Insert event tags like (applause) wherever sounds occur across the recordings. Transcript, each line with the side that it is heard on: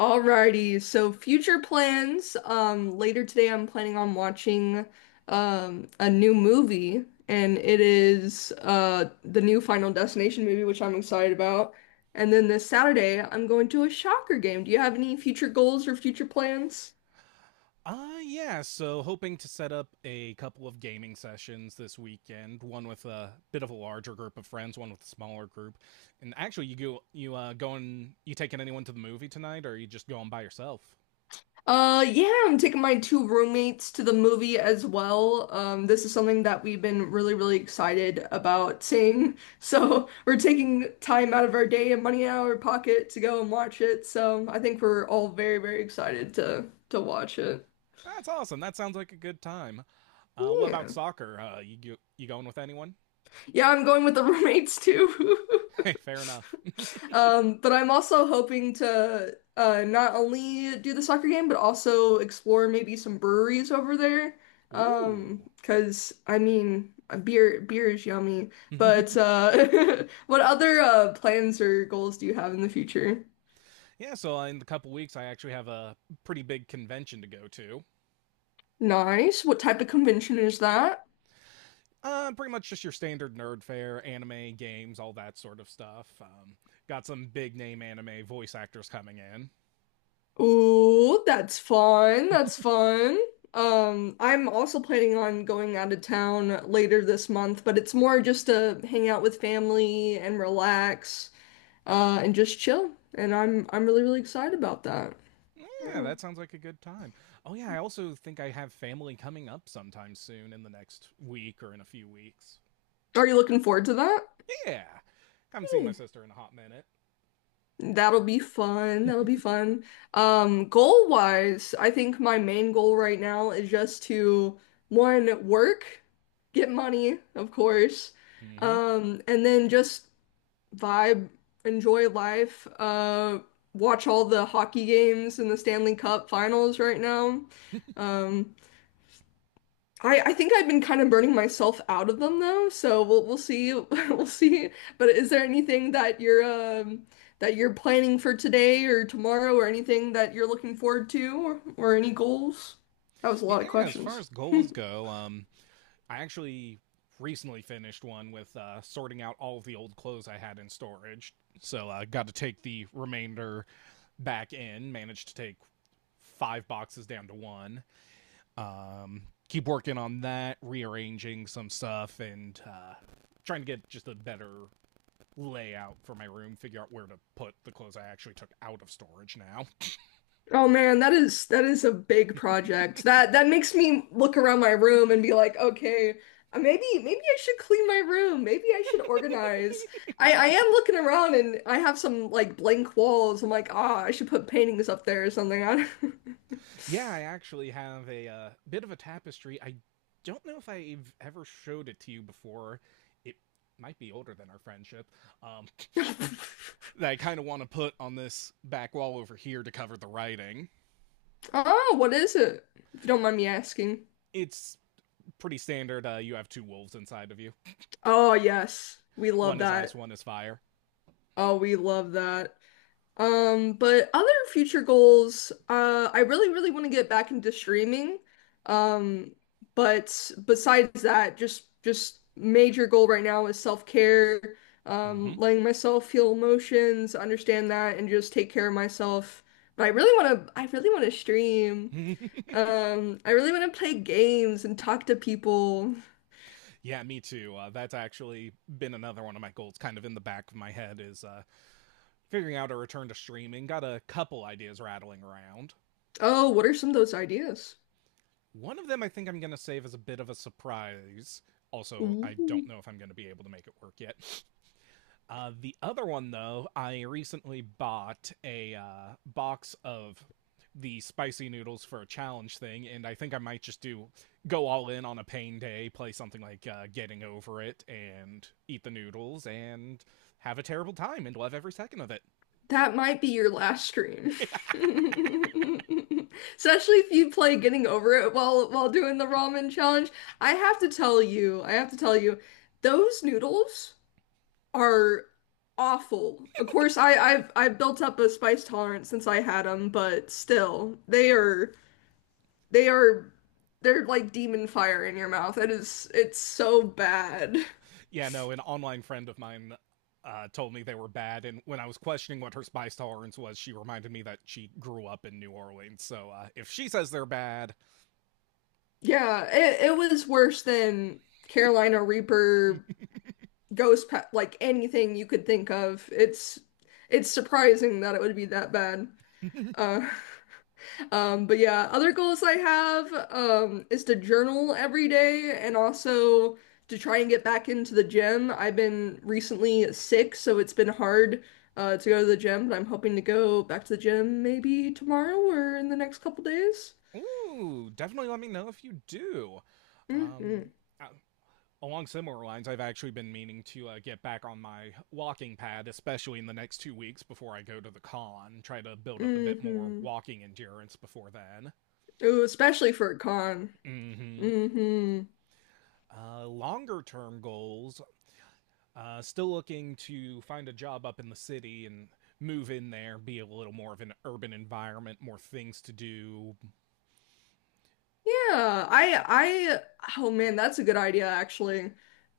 left: Alrighty, so future plans. Later today, I'm planning on watching a new movie, and it is the new Final Destination movie, which I'm excited about. And then this Saturday, I'm going to a soccer game. Do you have any future goals or future plans?
right: Yeah, so hoping to set up a couple of gaming sessions this weekend, one with a bit of a larger group of friends, one with a smaller group. And actually you go you going you taking anyone to the movie tonight, or are you just going by yourself?
left: Yeah, I'm taking my two roommates to the movie as well. This is something that we've been really, really excited about seeing. (laughs) So we're taking time out of our day and money out of our pocket to go and watch it. So I think we're all very, very excited to watch it.
right: That's awesome. That sounds like a good time. What about
left: Yeah.
right: soccer? You going with anyone?
left: Yeah, I'm going with the roommates too.
right: Hey, (laughs)
left: (laughs)
right: fair enough.
left: But I'm also hoping to not only do the soccer game, but also explore maybe some breweries over there.
right: (laughs) Ooh.
left: 'Cause I mean, beer is yummy. But
right: (laughs)
left: (laughs) what other plans or goals do you have in the future?
right: Yeah, so in a couple weeks I actually have a pretty big convention to go to.
left: Nice. What type of convention is that?
right: Pretty much just your standard nerd fare, anime, games, all that sort of stuff. Got some big name anime voice actors coming in.
left: Ooh, that's fun. That's fun. I'm also planning on going out of town later this month, but it's more just to hang out with family and relax, and just chill. And I'm really, really excited about that.
right: Yeah,
left: Yeah.
right: that sounds like a good time. Oh, yeah, I also think I have family coming up sometime soon in the next week or in a few weeks.
left: Are you looking forward to that?
right: Yeah, haven't seen my
left: Yeah.
right: sister in a hot minute.
left: That'll be fun. That'll be fun. Goal wise, I think my main goal right now is just to one, work, get money, of course.
right: Mm-hmm.
left: And then just vibe, enjoy life, watch all the hockey games in the Stanley Cup finals right now. Um, I think I've been kind of burning myself out of them though, so we'll see (laughs) we'll see. But is there anything that you're planning for today or tomorrow or anything that you're looking forward to or any goals? That was a
right: Yeah,
left: lot of
right: as far
left: questions.
right: as goals go, I actually recently finished one with sorting out all of the old clothes I had in storage. So I got to take the remainder back in, managed to take five boxes down to one. Um, Keep working on that, rearranging some stuff, and trying to get just a better layout for my room, figure out where to put the clothes I actually took out of storage now.
left: Oh man, that is a big project. That makes me look around my room and be like, okay, maybe I should clean my room. Maybe I should organize. I am looking around and I have some like blank walls. I'm like, ah, I should put paintings up there or something. I don't-
right: Yeah, I actually have a bit of a tapestry. I don't know if I've ever showed it to you before. It might be older than our friendship. Um,
left: (laughs)
right: that I kind of want to put on this back wall over here to cover the writing.
left: Oh, what is it? If you don't mind me asking.
right: It's pretty standard. You have two wolves inside of you.
left: Oh yes, we love
right: One is ice,
left: that.
right: one is fire.
left: Oh, we love that. But other future goals, I really, really want to get back into streaming. Um, but besides that, just major goal right now is self-care,
right: Mm-hmm.
left: letting myself feel emotions, understand that, and just take care of myself. But I really want to, I really want to stream.
right: (laughs)
left: I really want to play games and talk to people.
right: Yeah, me too. That's actually been another one of my goals, kind of in the back of my head, is figuring out a return to streaming. Got a couple ideas rattling around.
left: Oh, what are some of those ideas?
right: One of them I think I'm going to save as a bit of a surprise. Also, I don't
left: Ooh.
right: know if I'm going to be able to make it work yet. The other one, though, I recently bought a box of the spicy noodles for a challenge thing, and I think I might just do go all in on a pain day, play something like Getting Over It, and eat the noodles and have a terrible time and love every second of it.
left: That might be your last stream. (laughs) Especially if you play Getting Over It while doing the ramen challenge. I have to tell you, I have to tell you, those noodles are awful. Of course, I've built up a spice tolerance since I had them, but still, they are they're like demon fire in your mouth. It's so bad.
right: Yeah, no, an online friend of mine told me they were bad, and when I was questioning what her spice tolerance was, she reminded me that she grew up in New Orleans. So if she says they're bad,
left: Yeah, it was worse than Carolina Reaper ghost pet, like anything you could think of. It's surprising that it would be that bad. Uh, (laughs) but yeah, other goals I have is to journal every day and also to try and get back into the gym. I've been recently sick, so it's been hard to go to the gym, but I'm hoping to go back to the gym maybe tomorrow or in the next couple days.
right: ooh, definitely let me know if you do.
left: Mm-hmm.
right: Um, uh, Along similar lines, I've actually been meaning to get back on my walking pad, especially in the next 2 weeks before I go to the con. Try to build up a bit more
left: Mm-hmm.
right: walking endurance before then.
left: Ooh, especially for a con.
right: Mm-hmm.
left: Mm-hmm.
right: Longer term goals. Still looking to find a job up in the city and move in there, be a little more of an urban environment, more things to do.
left: Yeah, I oh man, that's a good idea actually.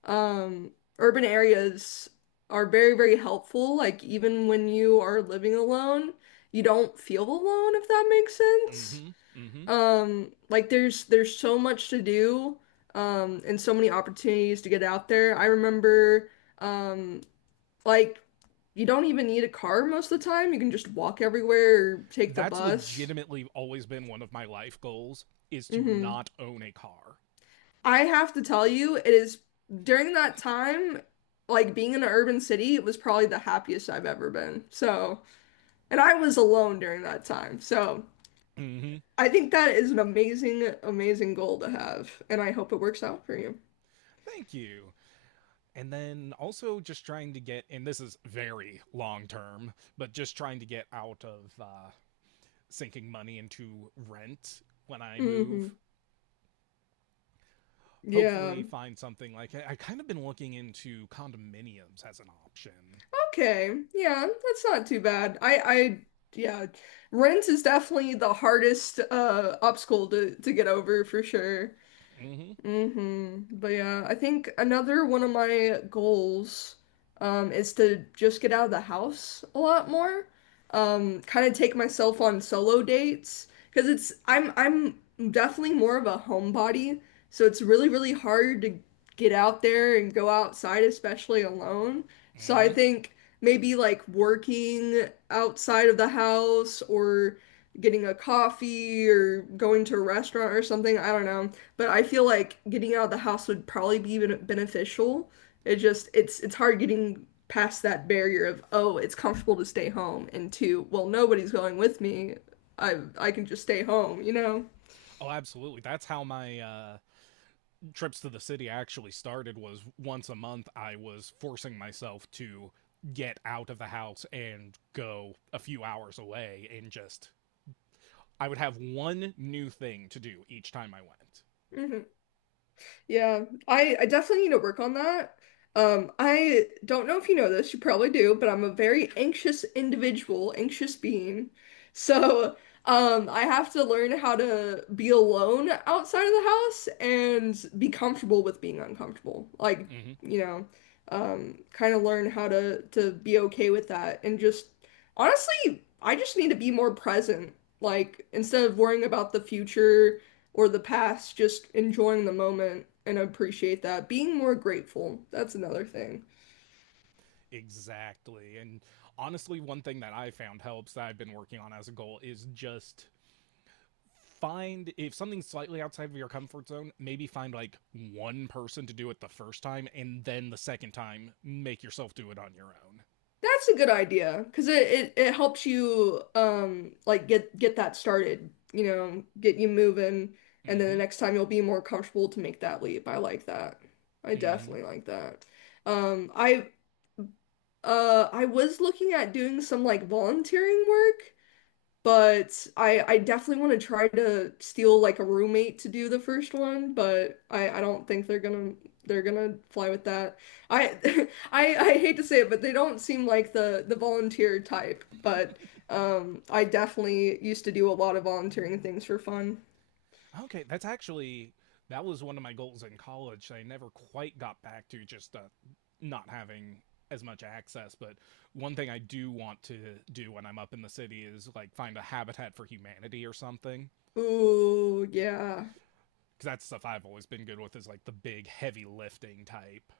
left: Um, Urban areas are very, very helpful. Like even when you are living alone, you don't feel alone if that makes sense.
right: Mm-hmm. Mm-hmm.
left: Like there's so much to do, and so many opportunities to get out there. I remember um like you don't even need a car most of the time. You can just walk everywhere or take the
right: That's
left: bus.
right: legitimately always been one of my life goals is to
left: Hmm
right: not own a car.
left: I have to tell you, it is during that time, like being in an urban city, it was probably the happiest I've ever been. So, and I was alone during that time. So,
right: Mm-hmm.
left: I think that is an amazing, amazing goal to have. And I hope it works out for you.
right: Thank you. And then also just trying to get, and this is very long term, but just trying to get out of sinking money into rent when I
left: Hmm
right: move.
left: Yeah.
right: Hopefully find something like I kind of been looking into condominiums as an option.
left: Okay. Yeah, that's not too bad. Yeah, rent is definitely the hardest obstacle to get over for sure.
right: Hmm.
left: hmm But yeah, I think another one of my goals is to just get out of the house a lot more. Kind of take myself on solo dates because it's I'm definitely more of a homebody, so it's really really hard to get out there and go outside, especially alone. So I
right: Hmm.
left: think maybe like working outside of the house or getting a coffee or going to a restaurant or something. I don't know. But I feel like getting out of the house would probably be beneficial. It just it's hard getting past that barrier of, oh, it's comfortable to stay home, and two, well, nobody's going with me. I can just stay home, you know?
right: Oh, absolutely. That's how my trips to the city actually started. Was once a month I was forcing myself to get out of the house and go a few hours away, and just I would have one new thing to do each time I went.
left: Hmm Yeah, I definitely need to work on that. I don't know if you know this, you probably do, but I'm a very anxious individual, anxious being. So, I have to learn how to be alone outside of the house and be comfortable with being uncomfortable. Like,
right: Hmm.
left: you know, kind of learn how to be okay with that and just honestly, I just need to be more present. Like, instead of worrying about the future or the past, just enjoying the moment and appreciate that. Being more grateful, that's another thing.
right: Exactly. And honestly, one thing that I found helps that I've been working on as a goal is just find if something's slightly outside of your comfort zone, maybe find like one person to do it the first time, and then the second time, make yourself do it on your own.
left: That's a good idea because it helps you like get that started, you know, get you moving, and then the
right: Mm-hmm.
left: next time you'll be more comfortable to make that leap. I like that. I
right: Mm-hmm.
left: definitely like that. I I was looking at doing some like volunteering work. But I definitely want to try to steal like a roommate to do the first one, but I don't think they're gonna fly with that. I (laughs) I hate to say it, but they don't seem like the volunteer type, but I definitely used to do a lot of volunteering things for fun.
right: Okay, that's actually that was one of my goals in college that I never quite got back to, just not having as much access. But one thing I do want to do when I'm up in the city is like find a Habitat for Humanity or something,
left: Ooh, yeah.
right: because that's stuff I've always been good with is like the big heavy lifting type.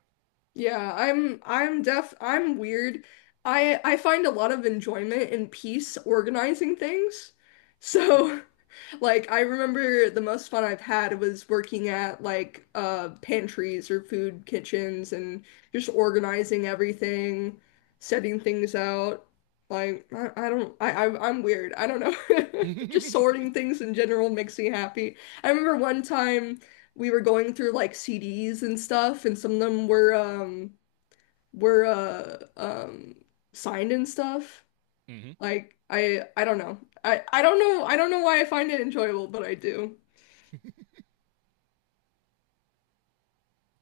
left: Yeah, I'm deaf I'm weird. I find a lot of enjoyment and peace organizing things.
right: Hmm.
left: So (laughs) Like I remember the most fun I've had was working at like pantries or food kitchens and just organizing everything, setting things out. Like I I'm weird. I don't know. (laughs) Just
right: (laughs)
left: sorting things in general makes me happy. I remember one time we were going through like CDs and stuff and some of them were were uh um signed and stuff.
right: Mm-hmm.
left: Like I don't know. I don't know. I don't know why I find it enjoyable, but I do.